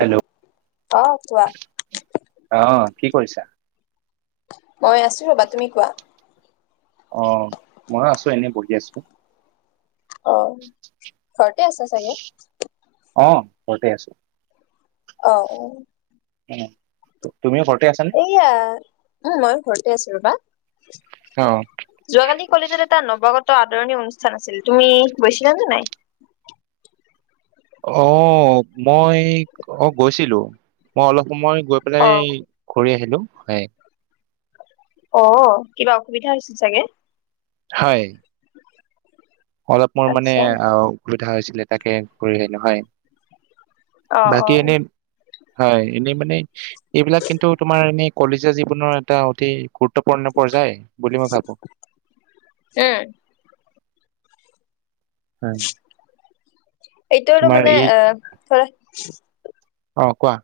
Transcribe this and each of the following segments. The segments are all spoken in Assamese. হেল্ল' অ কোৱা অঁ কি কৰিছা মই আছো ৰবা তুমি কোৱা অঁ মই আছো এনেই বহি আছো অঁ ঘৰতে আছা চাগে অঁ ঘৰতে আছো অঁ অঁ উম এয়া উম মই ঘৰতে আছিলো ৰবা অ যোৱাকালি কলেজত এটা নৱাগত আদৰণি অনুষ্ঠান আছিল তুমি গৈছিলা নে নাই অঁ মই অঁ গৈছিলো মই অলপ মই গৈ অ পেলাই ঘূৰি আহিলো হয় অঁ কিবা অসুবিধা হৈছে চাগে হয় [unintelligible] অলপ মোৰ মানে আচ্ছা অঁ খাই আছিলো তাকে কৰি আহিলো হয় অঁ বাকী অঁ এনেই হয় এনেই মানে এইবিলাক কিন্তু তোমাৰ এনেই কলেজীয়া জীৱনৰ এটা অতি গুৰুত্বপূৰ্ণ পৰ্যায় বুলি মই ভাবো উম হয় এইটো তোমাৰ মানে এই অঁ ধৰা [unintelligible] অঁ কোৱা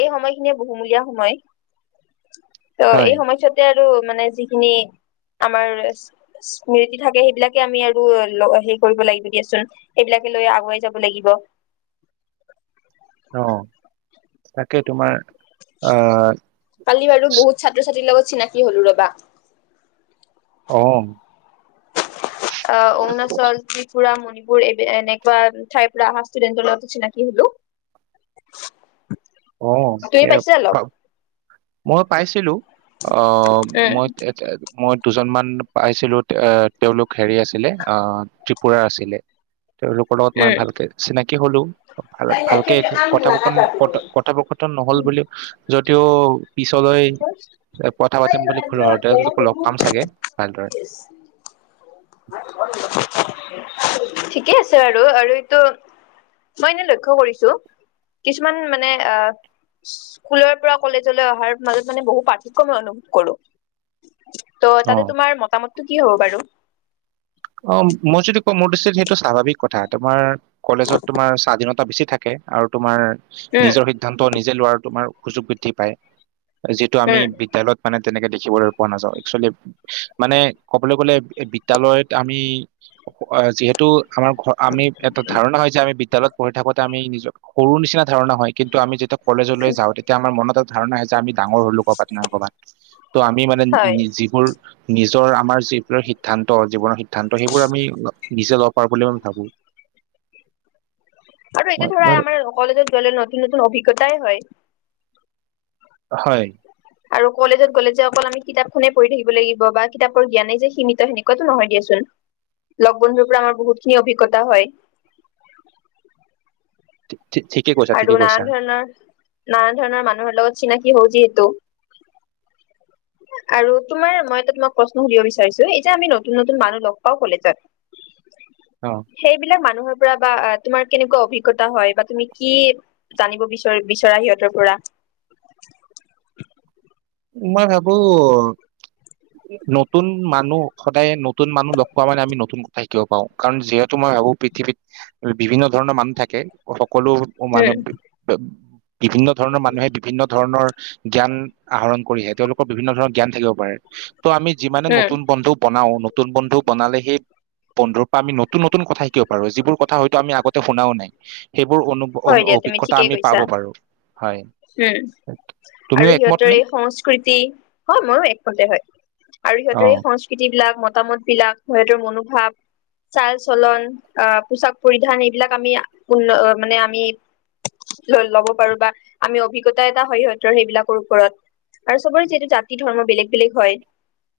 এই সময়খিনিয়ে বহুমূলীয়া সময় ত' হয় এই সময়ছোৱাতে মানে যিখিনি আমাৰ স্মৃতি থাকে সেইবিলাকে আমি আৰু হেৰি কৰিব লাগিব দিয়াচোন সেইবিলাকে লৈ আগুৱাই যাব লাগিব অ তাকে তোমাৰ অ কালি বাৰু বহুত ছাত্ৰ ছাত্ৰীৰ লগত চিনাকি হলো ৰবা অ অ অৰুণাচল ত্ৰিপুৰা মণিপুৰ বোৰ এনেকুৱা ঠাইৰ পৰা ইস্টুডেণ্টৰ লগত চিনাকি হলো অ তুমি পাইছা লগ মই পাইছিলো অ উম মইতে মই দুজনমান পাইছিলো তেওঁলোক হেৰি আছিলে আহ ত্ৰিপুৰাৰ আছিলে তেওঁলোকৰ লগত মই ভালকে চিনাকি কি কলো নাই ন আমি না নটাতি [unintelligible] কথাাপকথন নহল বুলিও যদিও পিছলৈ কথা পাতিম বুলি খোলা হয়, তেওঁলোকো লগ পাম চাগে ভালদৰে [unintelligible] ঠিকে আছে আৰু আৰু এইটো মই এনেই লক্ষ্য় কৰিছো কিছুমান মানে অ স্কুলৰ পৰা কলেজলৈ অহাৰ ম মানে বহু পাৰ্থক্য অ অনুভ কৰো ত' অ তাতে তোমাৰ মতামত টো কি হ'ব বাৰু অ মই যদি কওঁ মোৰ দৃষ্টিত সেইটো স্বাভাৱিক কথা তোমাৰ কলেজত তোমাৰ স্বাধীনতা বেছি থাকে আৰু তোমাৰ উম নিজৰ সিদ্ধান্ত নিজে লোৱাৰ তোমাৰ সুযোগ বৃদ্ধি পায় যিটো আমি উম বিদ্যালয়ত মানে তেনেকে দেখিবলৈ পোৱা নাযাওঁ এক্চুৱেলি মানে ক'বলৈ গ'লে বিদ্যালয়ত আমি যিহেতু টো আমাৰ ঘৰ আমি এটা ধাৰণা হয় যে আমি বিদ্যালয়ত পঢ়ি থাকোতে আমি নিজৰ সৰু নিচিনা ধাৰণা হয় কিন্তু আমি যেতিয়া কলেজলৈ যাওঁ তেতিয়া আমাৰ মনত ধাৰণা হৈছে আমি ডাঙৰ হলো কথাটো নকবা আমি মানে হয় যিবোৰ নিজৰ আমাৰ যিবিলাক সিদ্ধান্ত জীৱনৰ সিদ্ধান্ত সেইবোৰ আমি ল- নিজে ল'ব ভাবো আৰু এইটো মই- ধৰা মই- আমাৰ কলেজত গলে নতুন নতুন অভিজ্ঞতাই হয় হয় আৰু কলেজত গ'লে যে অকল আমি কিতাপখনেই পঢ়ি থাকিব লাগিব বা কিতাপৰ জ্ঞানে যে সীমিত সেনেকুৱাতো নহয় দিয়াচোন লগ বন্ধুৰ পৰা আমাৰ বহুত খিনি অভিজ্ঞতা হয়। [unintelligible] কৈছা ঠিকে আৰু কৈছা নানান ধৰণৰ নানান ধৰণৰ মানুহ ভাল মানুহৰ লগত চিনাকি হও যিহেতু আৰু তোমাৰ মই ত তোমাক প্ৰশ্ন সুধিব বিচাৰিছো এই যে আমি নতুন নতুন মানুহ লগ পাওঁ অ কলেজত সেইবিলাক মানুহৰ বা তোমাৰ কেনেকুৱা অভিজ্ঞতা হয় বা তুমি কি জানিব বিচৰা সিহঁতৰ পৰা মই ভাবো নতুন মানুহ সদায় নতুন মানুহ লগ পোৱা মানে আমি নতুন কথা শিকিব পাৰো কাৰণ যিহেতু মই ভাবো পৃথিৱীত বিভিন্ন ধৰণৰ মানুহ থাকে সক সকলো অ উম মানৱ বিভিন্ন ধৰণৰ মানুহে বিভিন্ন ধৰণৰ জ্ঞান আহৰণ কৰি আহে তেওঁলোকৰ বিভিন্ন ধৰণৰ জ্ঞান থাকিব পাৰে ত' আমি যিমানে উম নতুন বন্ধু বনাও নতুন বন্ধু বনালে সেই বন্ধুৰ পৰা আমি নতুন নতুন কথা শিকিব পাৰো যিবোৰ কথা হয়তো আমি আগতে শুনাও নাই সেইবোৰ অনু হয় দিয়া তুমি অভিজ্ঞতা ঠিকেই আমি কৈছা পাব পাৰো হয় উম তুমিও আৰু একমত সিহঁতৰ নে? এই সংস্কৃতি হয় ময়ো একমতে হয় আৰু অ সিহঁতৰ এই সংস্কৃতি বিলাক মত মতামত বিলাক সিহতৰ মনোভাৱ চাল চলন আহ পোচাক পৰিধান এইবিলাক আমি উন্ন মানে আমি ল'ব পাৰো বা আমি অভিজ্ঞতা হয় সিহঁতৰ সেইবিলাকৰ ওপৰত আৰু চবৰে যিহেতু জাতি ধৰ্ম বেলেগ বেলেগ হয়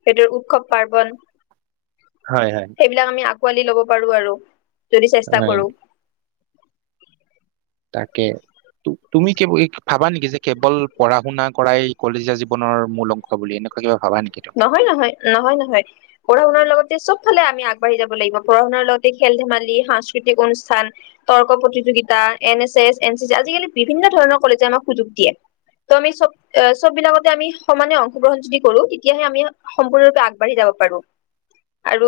সিহঁতৰ উৎসৱ পাৰ্বন হয় হয় সেইবিলাক আমি আগ পোৱালি ল'ব পাৰো আৰু যদি চেষ্টা হয় কৰো তাকে ত তুমি কে ভাবা নেকি যে কেৱল পঢ়া শুনা কৰাই কলেজীয়া জীৱনৰ মূল অংশ বুলি এনেকুৱা কিবা ভাবা নেকি তুমি নহয় নহয় নহয় নহয় পঢ়া শুনাৰ লগতে চব ফালে আমি আগ আগবাঢ়ি যাব লাগিব পঢ়াৰ লগতে খেল-ধেমালি, সাংস্কৃতিক অনুষ্ঠান, তৰ্ক প্ৰতিযোগিতা, N S S, N C C আজিকালি বিভিন্ন ধৰণৰ কলেজে আমাক সুযোগ দিয়ে, ত' আমি চব চব বিলাকতে আমি সমানে অংশ গ্ৰহণ যদি কৰো। তেতিয়াহে আমি সম্পূৰ্ণৰূপে আগবাঢ়ি যাব পাৰো আৰু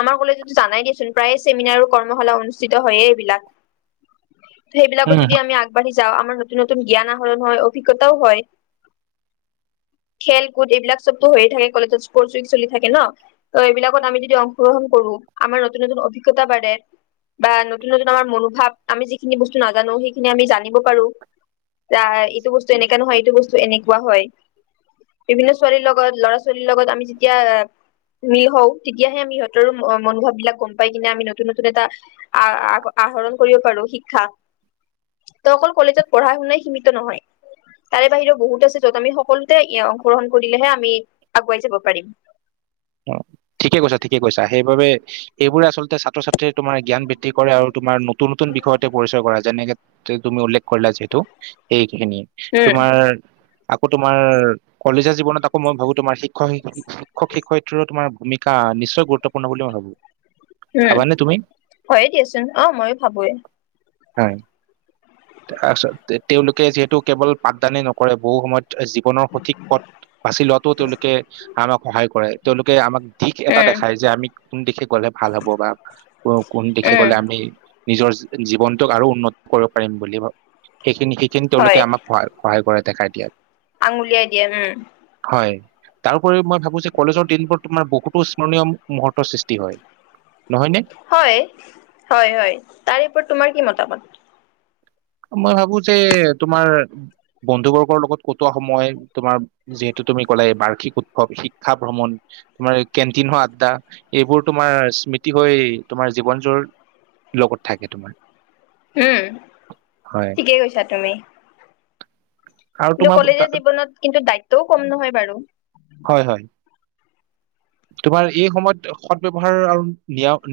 আমাৰ কলেজতো জানাই দিয়চোন প্ৰায় চেমিনাৰ কৰ্মশালা অনুষ্ঠিত হয়য়ে এইবিলাক সেইবিলাকো উম যদি আমি আগবাঢ়ি যাও আমাৰ নতুন নতুন জ্ঞান আহৰণ হয় অভিজ্ঞতাও হয়। খেল- এইবিলাক চবটো হৈয়ে থাকে কলেজত স্পচ-ওইক চলি থাকে ন, ত এইবিলাকত আমি যদি অংশ গ্ৰহণ কৰো আমাৰ নতুন নতুন অভিজ্ঞতা বাঢ়ে বা নতুন নতুন আমাৰ মনোভাৱ আমি যিখিনি বস্তু নাজানো সেইখিনি আমি জানিব পাৰো বা এইটো বস্তু এনেকুৱা নহয়, এইটো বস্তু এনেকুৱা হয়। বিভিন্ন ছোৱালীৰ লগত ল'ৰা-ছোৱালীৰ লগত আমি যেতিয়া মিল হওঁ তেতিয়াহে আমি সিহঁতৰো মনোভাৱ বিলাক গম পাই কিনে আমি নতুন নতুন এটা আহ আহৰণ কৰিব পাৰো শিক্ষা। ত অকল কলেজত পঢ়া শুনাই সীমিত নহয় তাৰে বাহিৰেও বহুত আছে যত আমি সকলোতে অংশ- গ্ৰহণ কৰিলেহে আমি আগুৱাই যাব পাৰিম এইবোৰ আচল ছাত্ৰ ছাত্ৰীয়ে তোমাৰ জ্ঞান বৃদ্ধি কৰে আৰু তোমাৰ নতুন ত নতুন বিষয়তে পৰিচয় কৰা যেনেকে তুমি উল্লেখ কৰিলা যিহেতু সেইখিনিয়ে উম তোমাৰ আকৌ তোমাৰ কলেজীয়া জীৱনত আকৌ মই ভাবো তোমাৰ শিক্ষক শিক্ষয়িত্ৰী তোমাৰ ভূমিকা নিশ্চয় গুৰুত্বপূৰ্ণ বুলি মই ভাবো উম', ভাবানে তুমি হয়ে দিয়াচোন অ', ময়ো ভাবোৱেই। হয়', তাৰপিছত তেওঁলোকে যিহেতু কেৱল পাঠদানে নকৰে বহু সময়ত জীৱনৰ সঠিক পথ বাছি লোৱাটো তেওঁলোকে আনক সহায় কৰে। তেওঁলোকে আমাক, দিশ এটা উম দেখাই যে, আমি কোন দিশে গ'লে ভাল হ'ব বা কোন দিশে উম গলে আমি নিজৰ জীৱনটোক আৰু উন্নত কৰিব পাৰিম বুলি ভা, সেইখিনি -সেইখিনি তেওঁলোকে হয় আমাক সহায়-সহায় কৰে। দেখাই দিয়াত। আঙুলিয়াই দিয়ে উম',। হয়', তাৰোপৰি মই ভাবো যে', কলেজৰ দিনবোৰ তোমাৰ বহুতো স্মৰণীয় মুহূৰ্তৰ সৃষ্টি হয়। নহয়নে? হয়', -হয়', - হয়', তাৰে ওপৰত তোমাৰ কি মতামত? মই ভাবো যে, তোমাৰ বন্ধু বৰ্গৰ লগত কতোৱা সময় তোমাৰ যিহেতু তুমি কলায় বাৰ্ষিক উৎসৱ শিক্ষা ভ্ৰমণ তোমাৰ কেণ্টিনৰ আড্ডা এইবোৰ তোমাৰ স্মৃতি হৈ তোমাৰ জীৱন যোৰ লগত থাকে, তোমাৰ। হম', হয় ঠিকেই কৈছা তুমি', আৰু কিন্তু তোমাৰ কলেজীয়া তা- জীৱনত কিন্তু দায়িত্বও কম নহয় বাৰু। হয় হয় তোমাৰ এই সময়ত, সদ ব্যৱহাৰ আৰু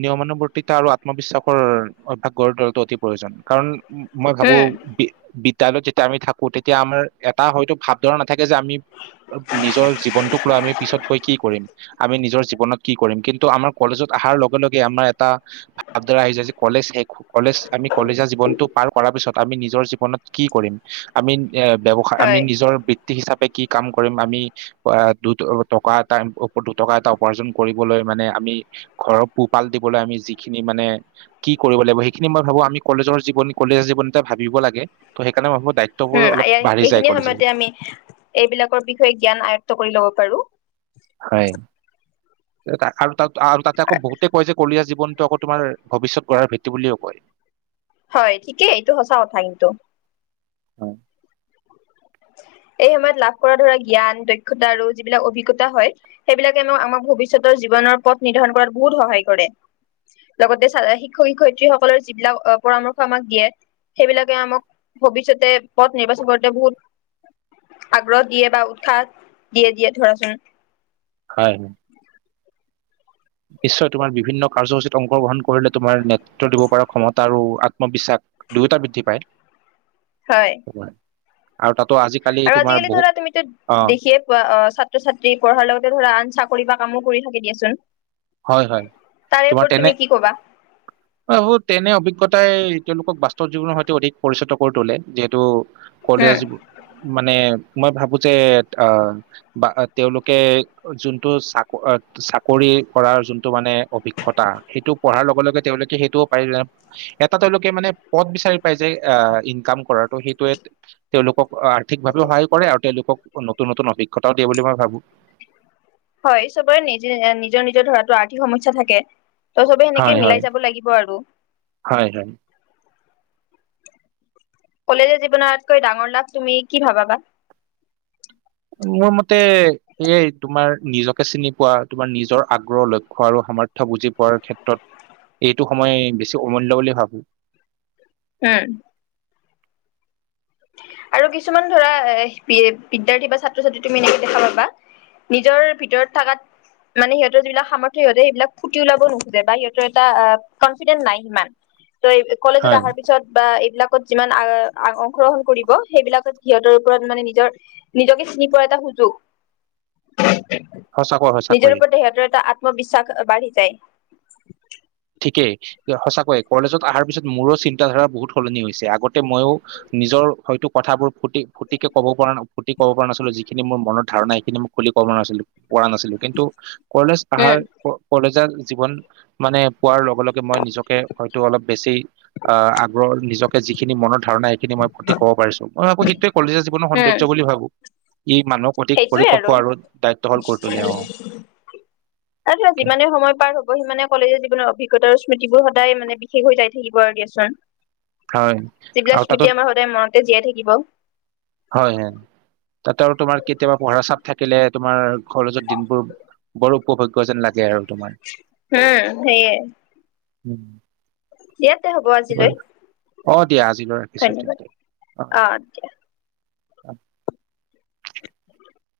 নিয়মানুৱৰ্তিতা আৰু আত্মবিশ্বাসৰ অভ্যাস গঢ়ি লোৱাটো অতি প্ৰয়োজন কাৰণ মই ভাবো উম বি, তাইলৈ যেতিয়া আমি থাকোঁ তেতিয়া আমাৰ এটা হয়তো ভাৱধাৰা নাথাকে যে', - আমি নিজৰ জীৱনটোক লৈ আমি পিছত গৈ কি কৰিম। আমি নিজৰ জীৱনত কি কৰিম কিন্তু আমাৰ কলেজত আহাৰ লগে-লগে আমাৰ এটা ভাৱধাৰা আহি যায় যে', -কলেজ শেষ, কলেজ আমি, কলেজীয়া জীৱনটো পাৰ কৰাৰ পিছত আমি নিজৰ জীৱনত কি কৰিম আমি এ', ব্যৱসায় আমি হয় নিজৰ বৃত্তি হিচাপে, কি', কাম কৰিম আমি দু', -টকা এটা, দুটকা এটা উপাৰ্জন কৰিবলৈ মানে আমি ঘৰৰ পোহপাল দিবলৈ আমি যিখিনি মানে কি', কৰিব লাগিব সেইখিনি মই ভাবো আমি কলেজৰ জীৱনী কলেজৰ জীৱনী এটা ভাবিব লাগে ত', সেইকাৰণে ভাবো দায়িত্ববোৰ উম অলপ বাঢ়ি ', যায় এইখিনি কলেজৰ সময়তে আমি এইবিলাকৰ বিষয়ে জ্ঞান আয়ত্ব কৰি লব পাৰো। হয়', আৰু তাত আৰু তাতে আকৌ বহুতে কয় যে কলিয়া জীৱনটো আকৌ তোমাৰ ভৱিষ্যত গঢ়াৰ ভেটি বুলিও কয়। হয়', ঠিকেই এইটো সঁচা কথা কিন্তু। হয়', এই সময়ত লাভ কৰা ধৰা জ্ঞান দক্ষতা আৰু যিবিলাক অভিজ্ঞতা হয়, সেইবিলাকে হেনো আমাক আমাক ভৱিষ্যতৰ জীৱনৰ পথ নিৰ্ধাৰণ কৰাত বহুত সহায় কৰে। লগতে শিক্ষক শিক্ষয়িত্ৰীসকলে যিবিলাক পৰামৰ্শ আমাক দিয়ে সেইবিলাকে আমাক ভৱিষ্যতে পথ নিৰ্বাচন কৰোতে বহুত আগ্ৰহ দিয়ে বা উৎসাহ দিয়ে-দিয়ে ধৰাচোন, হয়', নিশ্চয় তোমাৰ বিভিন্ন কাৰ্যসূচীত অংশগ্ৰহণ কৰিলে তোমাৰ নেতৃত্ব দিব পৰা ক্ষমতা আৰু আত্ম-বিশ্বাস দুয়োটা বৃদ্ধি পাই। হয়', আৰু তাত, আৰু আজিকালি ধৰা তুমিতো দেখিয়ে পোৱা ছাত্ৰ-ছাত্ৰী পঢ়াৰ লগতে ধৰা, আন চাকৰি বা কামো কৰি থাকে দিয়াচোন। হয়', -হয়', তাৰে তোমাৰ ওপৰত তুমি কি কবা তেনে-তেনে অভিজ্ঞ, তাই তেওঁলোকক বাস্তৱ জীৱনৰ সৈতে অধিক পৰিচিত কৰি তোলে। যিহেতু উম কলেজ মানে মই ভাবো যে বা তেওঁলোকে যোনটো চাক চাকৰি কৰাৰ যোনটো মানে অভিজ্ঞতা সেইটো পঢ়াৰ লগে লগে তেওঁলোকে সেইটোও প এটা তেওঁলোকে মানে পদ বিচাৰি পাই যে আহ ইনকাম কৰাটো সেইটোৱে তেওঁলোকক আৰ্থিকভাৱেও সহায় কৰে আৰু তেওঁলোকক নতুন নতুন অভিজ্ঞতাও দিয়ে বুলি মই ভাবো হয় চবৰে নিজ নিজৰ নিজৰ ধৰাতো আৰ্থিক সমস্যা থাকে। তই চবে হয় সেনেকে হয় মিলাই যাব লাগিব আৰু হয় হয় কলেজৰ জীৱনতকৈ ডাঙৰ লাভ তুমি কি ভাবাবা মোৰ মতে সেয়াই তোমাৰ নিজকে চিনি পোৱা তোমাৰ নিজৰ আগ্ৰহ লক্ষ্য আৰু সামৰ্থ্ বুজি পোৱাৰ ক্ষেত্ৰত এইটো সময় বেছি অমূল্য বুলি ভাবো উম আৰু কিছুমান ধৰা এ বিদ্যাৰ্থী বা ছাত্ৰ-ছাত্ৰী তুমি এনেকে দেখা পাবা নিজৰ ভিতৰত থকাত মানে সিহঁতৰ যিবিলাক সামৰ্থ সিহঁতে সেইবিলাক ফুটি ওলাব নোখোজে বা সিহঁতৰ এটা কনফিডেন্ঞ্চ নাই সিমান ত এই কলেজত হয় অহাৰ পিছত বা এইবিলাক ত যিমান আ গ্ৰহণ কৰিব সেইবিলাকত সিহঁতৰ ওপৰত মানে নিজৰ নিজকে চিনি পোৱা এটা সুযোগ সঁচাকৈ সঁচাকৈ নিজৰ ওপৰত দেহতৰ এটা আত্মবিশ্বাস বাঢ়ি যায় সঁচাকৈয়ে কলেজত অহাৰ পিছত মোৰো চিন্তাধাৰা বহুত সলনি হৈছে আগতে মইও নিজৰ হয়তো কথাবোৰ ফুটি ফুটিকে ক'ব পৰা ফু্টি কব পৰা নাছিলো সিখিনি মোৰ মনৰ ধাৰণা সিখিনি মোক খুলি ক'ব নাছিলো কৰা নাছিলো কিন্তু কলেজ অহাৰ উম কলেজৰ জীৱন মানে পোৱাৰ লগে লগে মই নিজকে হয়তো অলপ বেছি আগ্ৰ নিজকে যিখিনি মনত ধাৰণা এইখিনি মই ফতি ক'ব পাৰিছো মই ভাবো সেইটোৱে কলেজৰ জীৱনৰ সৌন্দৰ্য বুলি ভাবো ই মানুহক অধিক সেইটোৱে পৰিপক্ক আৰু দায়িত্বশাল কৰি তোলে অ আৰু যিমানে সময় পাৰো সি মানে কলেজৰ জীৱনৰ অভিজ্ঞতা আৰু স্মৃতিবোৰ সদায় মানে বিশেষ হৈ যাই থাকিব আৰু দিয়াচোন হয় শিবিলা আৰু তাতো স্মৃতি সদায় মনত ত জীয়াই থাকিব হয় হয় তাত আৰু তোমাৰ কেতিয়াবা পঢ়া চাপ থাকিলে তোমাৰ খৰজত দিনবোৰ বৰ উপভোগ্য যেন লাগে আৰু তোমাৰ উম সেয়ে উম ইয়াতে হব আজিলৈ অ দিয়া আজিলৈ ৰাখিছো ধন্যবাদ তেনতে অ অ